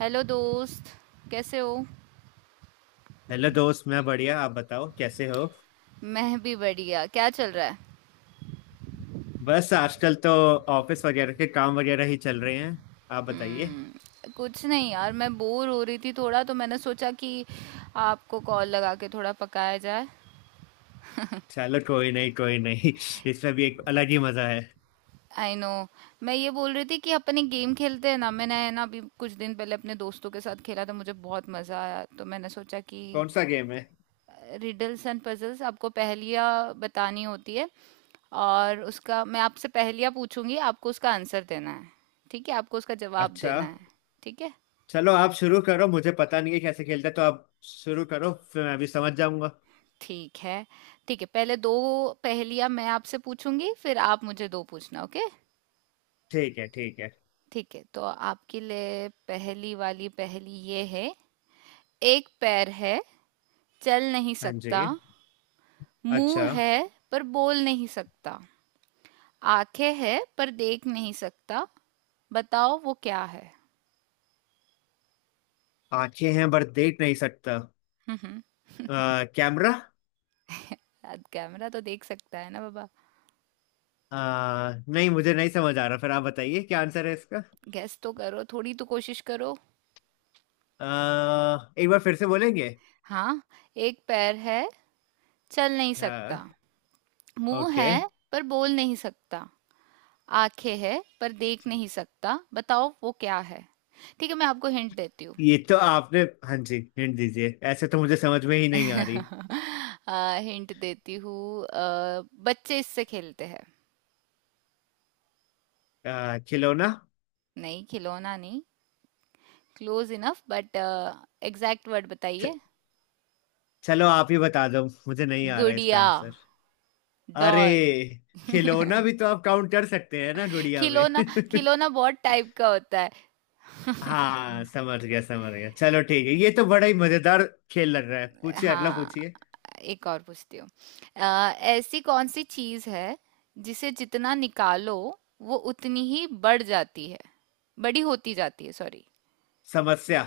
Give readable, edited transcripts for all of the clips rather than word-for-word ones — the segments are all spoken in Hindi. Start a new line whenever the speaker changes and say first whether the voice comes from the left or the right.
right: हेलो दोस्त। कैसे हो?
left: हेलो दोस्त। मैं बढ़िया, आप बताओ कैसे हो।
right: मैं भी बढ़िया। क्या चल रहा है?
left: बस आजकल तो ऑफिस वगैरह के काम वगैरह ही चल रहे हैं। आप बताइए।
right: कुछ नहीं यार, मैं बोर हो रही थी थोड़ा तो मैंने सोचा कि आपको कॉल लगा के थोड़ा पकाया जाए।
left: चलो कोई नहीं कोई नहीं। इसमें भी एक अलग ही मजा है।
right: I know. मैं ये बोल रही थी कि अपन एक गेम खेलते हैं ना, मैंने है ना अभी कुछ दिन पहले अपने दोस्तों के साथ खेला था, मुझे बहुत मज़ा आया तो मैंने सोचा कि
left: कौन सा गेम है।
right: Riddles and puzzles. आपको पहेलियाँ बतानी होती है और उसका मैं आपसे पहेलियाँ पूछूंगी, आपको उसका आंसर देना है। ठीक है, आपको उसका जवाब
left: अच्छा।
right: देना है। ठीक है।
left: चलो आप शुरू करो, मुझे पता नहीं है कैसे खेलते, तो आप शुरू करो फिर मैं भी समझ जाऊंगा।
right: ठीक है। ठीक है, पहले दो पहेलियाँ मैं आपसे पूछूंगी फिर आप मुझे दो पूछना। ओके?
left: ठीक है ठीक है।
right: ठीक है, तो आपके लिए पहली वाली पहेली ये है। एक पैर है, चल नहीं
left: हाँ
right: सकता।
left: जी। अच्छा।
right: मुंह है पर बोल नहीं सकता। आंखें है पर देख नहीं सकता। बताओ वो क्या है।
left: आंखें हैं पर देख नहीं सकता।
right: हम्म।
left: कैमरा।
right: यार, कैमरा तो देख सकता है ना बाबा।
left: अ, नहीं, मुझे नहीं समझ आ रहा, फिर आप बताइए क्या आंसर है इसका।
right: गेस तो करो, थोड़ी तो कोशिश करो।
left: एक बार फिर से बोलेंगे।
right: हाँ, एक पैर है, चल नहीं
left: हाँ।
right: सकता। मुंह
left: ओके।
right: है पर बोल नहीं सकता। आंखें है पर देख नहीं सकता। बताओ वो क्या है। ठीक है, मैं आपको हिंट देती हूँ।
left: ये तो आपने। हाँ जी हिंट दीजिए, ऐसे तो मुझे समझ में ही नहीं आ रही।
right: हिंट देती हूँ। बच्चे इससे खेलते हैं।
left: खिलौना।
right: नहीं, खिलौना नहीं। Close enough but exact word
left: च-
right: बताइए।
left: चलो आप ही बता दो, मुझे नहीं आ रहा है इसका
right: गुड़िया।
left: आंसर। अरे।
right: डॉल।
left: खिलौना भी तो आप काउंट कर सकते हैं ना गुड़िया में।
right: खिलौना। खिलौना बहुत टाइप का होता है।
left: हाँ समझ गया समझ गया, चलो ठीक है, ये तो बड़ा ही मजेदार खेल लग रहा है, पूछिए, अगला
right: हाँ,
left: पूछिए।
right: एक और पूछती हूँ। अ, ऐसी कौन सी चीज है जिसे जितना निकालो वो उतनी ही बढ़ जाती है, बड़ी होती जाती है। सॉरी।
left: समस्या।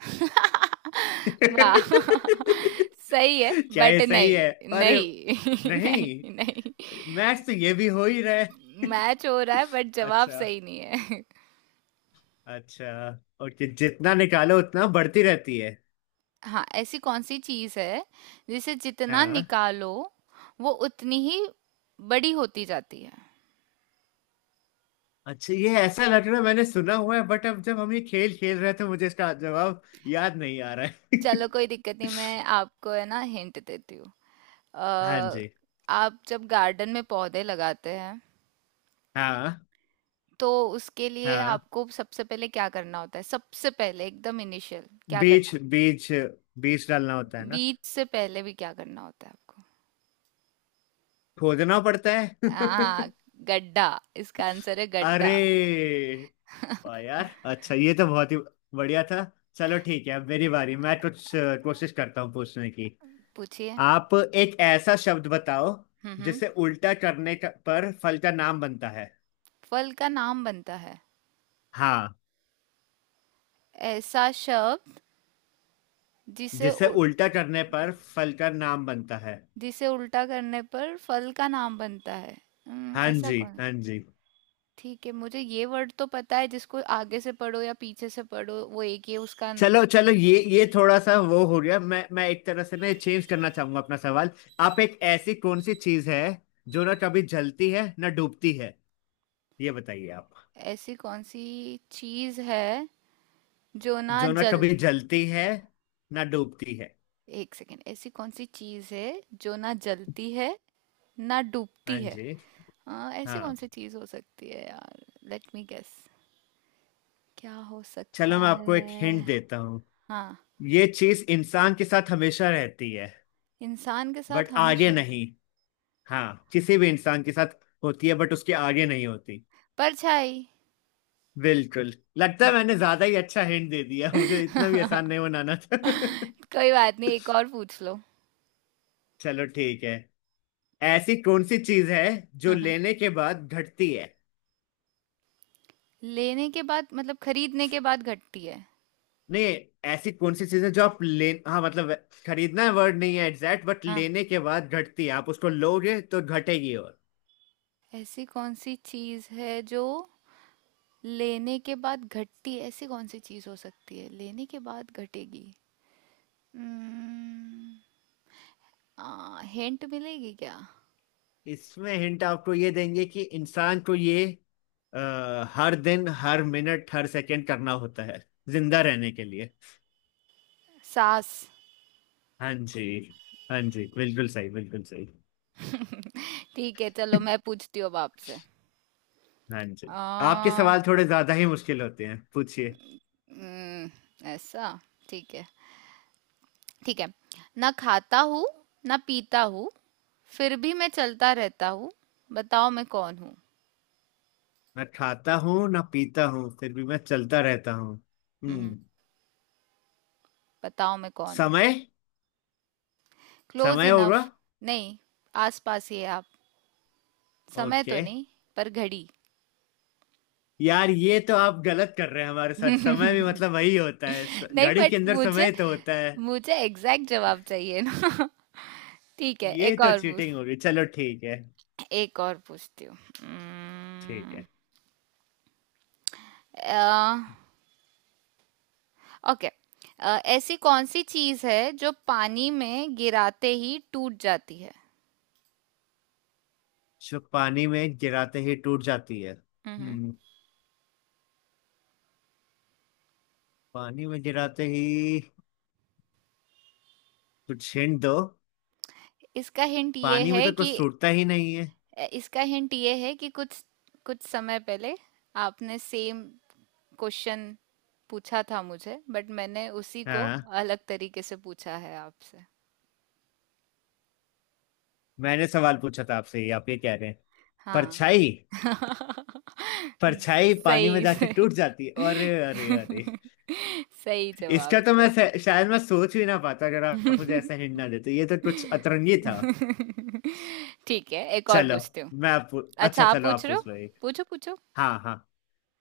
right: वाह, सही है।
left: क्या
right: बट
left: ये सही है,
right: नहीं।
left: अरे।
right: नहीं नहीं
left: नहीं
right: नहीं।
left: मैच तो ये भी हो ही रहा है।
right: मैच हो रहा है बट जवाब
left: अच्छा।
right: सही नहीं है।
left: अच्छा। ओके, जितना निकालो उतना बढ़ती रहती है।
right: हाँ, ऐसी कौन सी चीज है जिसे जितना
left: हाँ।
right: निकालो वो उतनी ही बड़ी होती जाती है।
left: अच्छा, ये ऐसा लग रहा है मैंने सुना हुआ है, बट अब जब हम ये खेल खेल रहे थे मुझे इसका जवाब याद नहीं आ रहा है।
right: चलो कोई दिक्कत नहीं, मैं आपको है ना हिंट देती हूँ।
left: हाँ
right: अ,
left: जी।
right: आप जब गार्डन में पौधे लगाते हैं
left: हाँ
right: तो उसके लिए
left: हाँ।
right: आपको सबसे पहले क्या करना होता है? सबसे पहले एकदम इनिशियल क्या
left: बीज
right: करना?
left: बीज बीज डालना होता है ना।
right: बीज से पहले भी क्या करना होता है आपको?
left: खोदना पड़ता है।
right: हाँ, गड्ढा। इसका आंसर है गड्ढा।
left: अरे। वाह यार, अच्छा ये तो बहुत ही बढ़िया था। चलो ठीक है, अब मेरी बारी, मैं कुछ कोशिश करता हूँ पूछने की।
right: पूछिए।
left: आप एक ऐसा शब्द बताओ
right: हम्म हम्म
left: जिसे उल्टा करने का, पर फल का नाम बनता है।
right: फल का नाम बनता है।
left: हाँ।
right: ऐसा शब्द जिसे
left: जिसे
right: उ,
left: उल्टा करने पर फल का नाम बनता है।
right: जिसे उल्टा करने पर फल का नाम बनता है।
left: हाँ
right: ऐसा
left: जी
right: कौन।
left: हाँ जी।
right: ठीक है, मुझे ये वर्ड तो पता है जिसको आगे से पढ़ो या पीछे से पढ़ो वो एक ही है उसका
left: चलो चलो, ये थोड़ा सा वो हो गया, मैं एक तरह से ना चेंज करना चाहूंगा अपना सवाल। आप एक ऐसी कौन सी चीज है जो ना कभी जलती है ना डूबती है, ये बताइए आप।
right: ऐसी कौन सी चीज है जो ना
left: जो ना
right: जल
left: कभी जलती है ना डूबती है।
right: एक सेकेंड। ऐसी कौन सी चीज है जो ना जलती है ना
left: हाँ
right: डूबती है।
left: जी।
right: हाँ, ऐसी कौन
left: हाँ।
right: सी चीज हो सकती है यार, लेट मी गेस। क्या हो
left: चलो
right: सकता
left: मैं आपको एक
right: है?
left: हिंट देता हूँ।
right: हाँ,
left: ये चीज इंसान के साथ हमेशा रहती है,
right: इंसान के साथ
left: बट आगे
right: हमेशा रहता है।
left: नहीं। हाँ, किसी भी इंसान के साथ होती है, बट उसके आगे नहीं होती।
right: परछाई।
left: बिल्कुल, लगता है मैंने ज्यादा ही अच्छा हिंट दे दिया, मुझे इतना भी
right: कोई
left: आसान नहीं बनाना था।
right: बात नहीं, एक और पूछ लो।
left: चलो ठीक है। ऐसी कौन सी चीज है जो
right: हम्म,
left: लेने के बाद घटती है।
right: लेने के बाद मतलब खरीदने के बाद घटती है।
left: नहीं। ऐसी कौन सी चीज है जो आप ले, हाँ मतलब, खरीदना वर्ड नहीं है एग्जैक्ट, बट
right: हाँ,
left: लेने के बाद घटती है, आप उसको लोगे तो घटेगी। और
right: ऐसी कौन सी चीज है जो लेने के बाद घटती है? ऐसी कौन सी चीज हो सकती है लेने के बाद घटेगी? हिंट मिलेगी क्या?
left: इसमें हिंट आपको ये देंगे कि इंसान को ये अ, हर दिन हर मिनट हर सेकंड करना होता है जिंदा रहने के लिए।
right: सास।
left: हाँ जी, हाँ जी, बिल्कुल सही बिल्कुल सही।
right: ठीक है, चलो मैं पूछती हूँ अब आपसे।
left: हाँ
right: आ,
left: जी। आपके सवाल थोड़े ज्यादा ही मुश्किल होते हैं, पूछिए।
right: हम्म, ऐसा ठीक है। ठीक है, ना खाता हूँ, ना पीता हूँ, फिर भी मैं चलता रहता हूँ। बताओ मैं कौन हूँ।
left: मैं खाता हूँ ना पीता हूँ फिर भी मैं चलता रहता हूँ।
right: हम्म।
left: हम्म।
right: बताओ मैं कौन हूँ।
left: समय।
right: क्लोज
left: समय
right: इनफ।
left: होगा।
right: नहीं, आस पास ही है आप, समय तो
left: ओके।
right: नहीं पर घड़ी।
left: यार ये तो आप गलत कर रहे हैं हमारे साथ, समय भी मतलब वही होता है,
right: नहीं
left: घड़ी के
right: बट
left: अंदर
right: मुझे
left: समय तो होता है।
right: मुझे एग्जैक्ट जवाब चाहिए ना। ठीक है,
left: ये तो चीटिंग होगी, चलो ठीक है
right: एक और पूछती हूँ।
left: ठीक
right: हम्म,
left: है।
right: अ, ओके ऐसी कौन सी चीज है जो पानी में गिराते ही टूट जाती है।
left: जो पानी में गिराते ही टूट जाती है
right: हम्म।
left: हम्म। पानी में गिराते ही, कुछ हिंट दो,
right: इसका हिंट ये
left: पानी में
right: है
left: तो
right: कि
left: कुछ टूटता ही नहीं है।
right: इसका हिंट ये है कि कुछ कुछ समय पहले आपने सेम क्वेश्चन पूछा था मुझे बट मैंने उसी को
left: हाँ।
right: अलग तरीके से पूछा है आपसे।
left: मैंने सवाल पूछा था आपसे, ये आप ये कह रहे हैं।
right: हाँ।
left: परछाई। परछाई पानी में
right: सही
left: जाके
right: से।
left: टूट जाती है, अरे अरे अरे।
right: सही जवाब
left: इसका तो
right: से।
left: मैं शायद मैं सोच भी ना पाता अगर आप मुझे ऐसा हिंट ना देते, ये तो कुछ अतरंगी था।
right: ठीक है, एक और
left: चलो
right: पूछती हूँ।
left: मैं अच्छा
right: अच्छा, आप
left: चलो आप
right: पूछ रहे हो?
left: पूछ लो एक।
right: पूछो पूछो।
left: हाँ हाँ।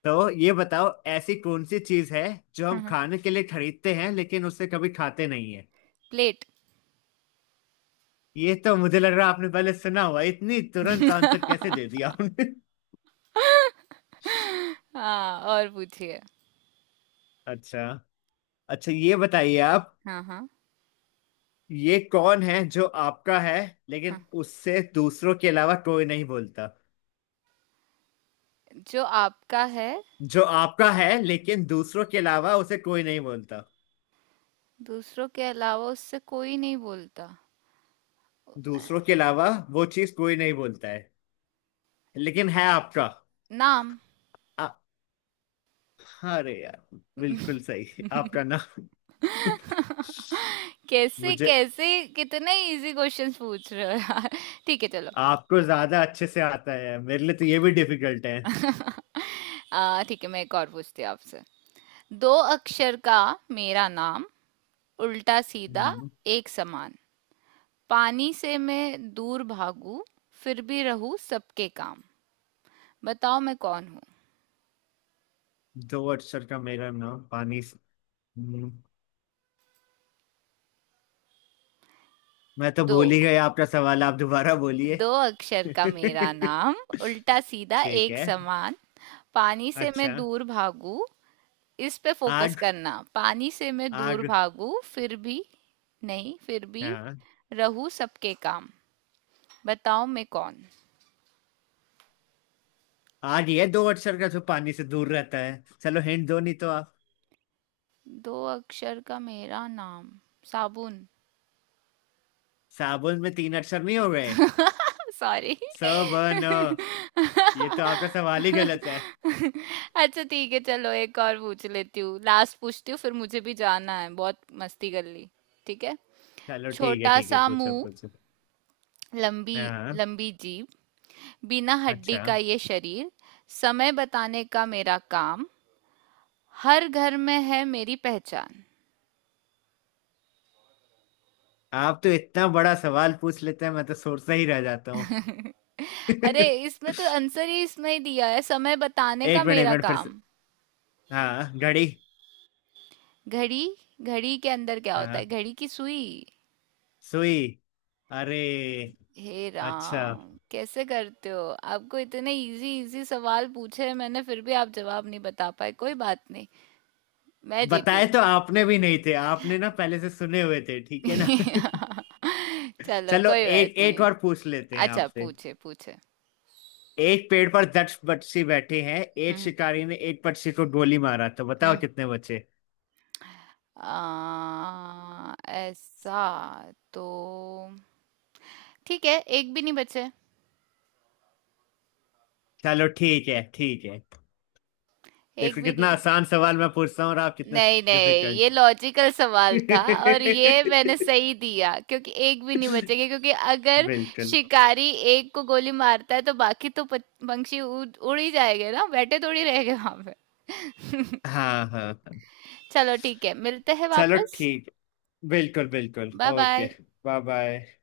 left: तो ये बताओ, ऐसी कौन सी चीज है जो हम
right: हम्म,
left: खाने के लिए खरीदते हैं लेकिन उससे कभी खाते नहीं है।
right: प्लेट।
left: ये तो मुझे लग रहा है आपने पहले सुना हुआ है। इतनी तुरंत आंसर कैसे दे दिया आपने।
right: हाँ, और पूछिए।
left: अच्छा। अच्छा, ये बताइए आप।
right: हाँ हाँ।
left: ये कौन है जो आपका है
right: हाँ,
left: लेकिन उससे दूसरों के अलावा कोई नहीं बोलता।
right: जो आपका है,
left: जो आपका है लेकिन दूसरों के अलावा उसे कोई नहीं बोलता।
right: दूसरों के अलावा उससे कोई नहीं बोलता।
left: दूसरों के अलावा वो चीज कोई नहीं बोलता है, लेकिन है आपका।
right: नाम।
left: आ, अरे यार, बिल्कुल सही आपका।
right: कैसे
left: मुझे।
right: कैसे! कितने इजी क्वेश्चंस पूछ रहे हो यार। ठीक है चलो।
left: आपको ज्यादा अच्छे से आता है, मेरे लिए तो ये भी डिफिकल्ट है।
right: ठीक है, मैं एक और पूछती हूँ आपसे। दो अक्षर का मेरा नाम, उल्टा सीधा
left: हम्म।
right: एक समान, पानी से मैं दूर भागू फिर भी रहूं सबके काम। बताओ मैं कौन हूँ।
left: दो अक्षर का मेरा नाम पानी से। हम्म, मैं तो
right: दो
left: भूल ही गया आपका सवाल, आप दोबारा बोलिए।
right: दो अक्षर का मेरा नाम, उल्टा सीधा
left: ठीक
right: एक
left: है।
right: समान, पानी से
left: अच्छा।
right: मैं दूर भागू। इस पे फोकस
left: आग।
right: करना, पानी से मैं दूर
left: आग।
right: भागू फिर भी। नहीं, फिर भी
left: हाँ।
right: रहू सबके काम। बताओ मैं कौन।
left: आग, ये दो अक्षर का जो पानी से दूर रहता है, चलो हिंट दो नहीं तो आप।
right: दो अक्षर का मेरा नाम। साबुन।
left: साबुन में तीन अक्षर नहीं हो गए।
right: सॉरी।
left: स ब न, ये तो आपका सवाल ही गलत है।
right: अच्छा ठीक है चलो, एक और पूछ लेती हूँ, लास्ट पूछती हूँ, फिर मुझे भी जाना है, बहुत मस्ती कर ली। ठीक है।
left: चलो ठीक है
right: छोटा
left: ठीक है,
right: सा
left: पूछो
right: मुंह,
left: पूछो।
right: लंबी
left: हाँ।
right: लंबी जीभ, बिना हड्डी
left: अच्छा।
right: का ये शरीर, समय बताने का मेरा काम, हर घर में है मेरी पहचान।
left: आप तो इतना बड़ा सवाल पूछ लेते हैं, मैं तो सोचता ही रह जाता हूँ।
right: अरे,
left: एक
right: इसमें तो आंसर ही इसमें ही दिया है, समय बताने का
left: मिनट, एक
right: मेरा
left: मिनट फिर से।
right: काम।
left: हाँ, घड़ी।
right: घड़ी। घड़ी के अंदर क्या होता है?
left: हाँ,
right: घड़ी की सुई।
left: सुई। अरे।
right: हे
left: अच्छा,
right: राम, कैसे करते हो! आपको इतने इजी इजी सवाल पूछे हैं मैंने फिर भी आप जवाब नहीं बता पाए, कोई बात नहीं। मैं जीती।
left: बताए तो आपने भी नहीं थे, आपने ना पहले से सुने हुए थे, ठीक है ना।
right: चलो
left: चलो
right: कोई बात
left: एक, एक
right: नहीं।
left: और पूछ लेते हैं
right: अच्छा,
left: आपसे।
right: पूछे पूछे।
left: एक पेड़ पर 10 पक्षी बैठे हैं, एक
right: हम्म
left: शिकारी ने एक पक्षी को गोली मारा तो बताओ
right: हम्म
left: कितने बचे।
right: ऐसा तो। ठीक है, एक भी नहीं बचे।
left: चलो ठीक है ठीक है,
right: एक
left: देखो
right: भी नहीं
left: कितना आसान
right: बचे।
left: सवाल मैं पूछता हूँ और आप कितने
right: नहीं नहीं,
left: डिफिकल्ट।
right: ये लॉजिकल सवाल था और ये मैंने सही दिया क्योंकि एक भी नहीं बचेगा क्योंकि अगर
left: बिल्कुल।
right: शिकारी एक को गोली मारता है तो बाकी तो पंछी उड़ उड़ ही जाएंगे ना, बैठे थोड़ी रहेंगे वहां पे।
left: हाँ हाँ हाँ।
right: चलो ठीक है, मिलते हैं
left: चलो
right: वापस।
left: ठीक, बिल्कुल बिल्कुल
right: bye
left: okay.
right: Bye.
left: Bye bye.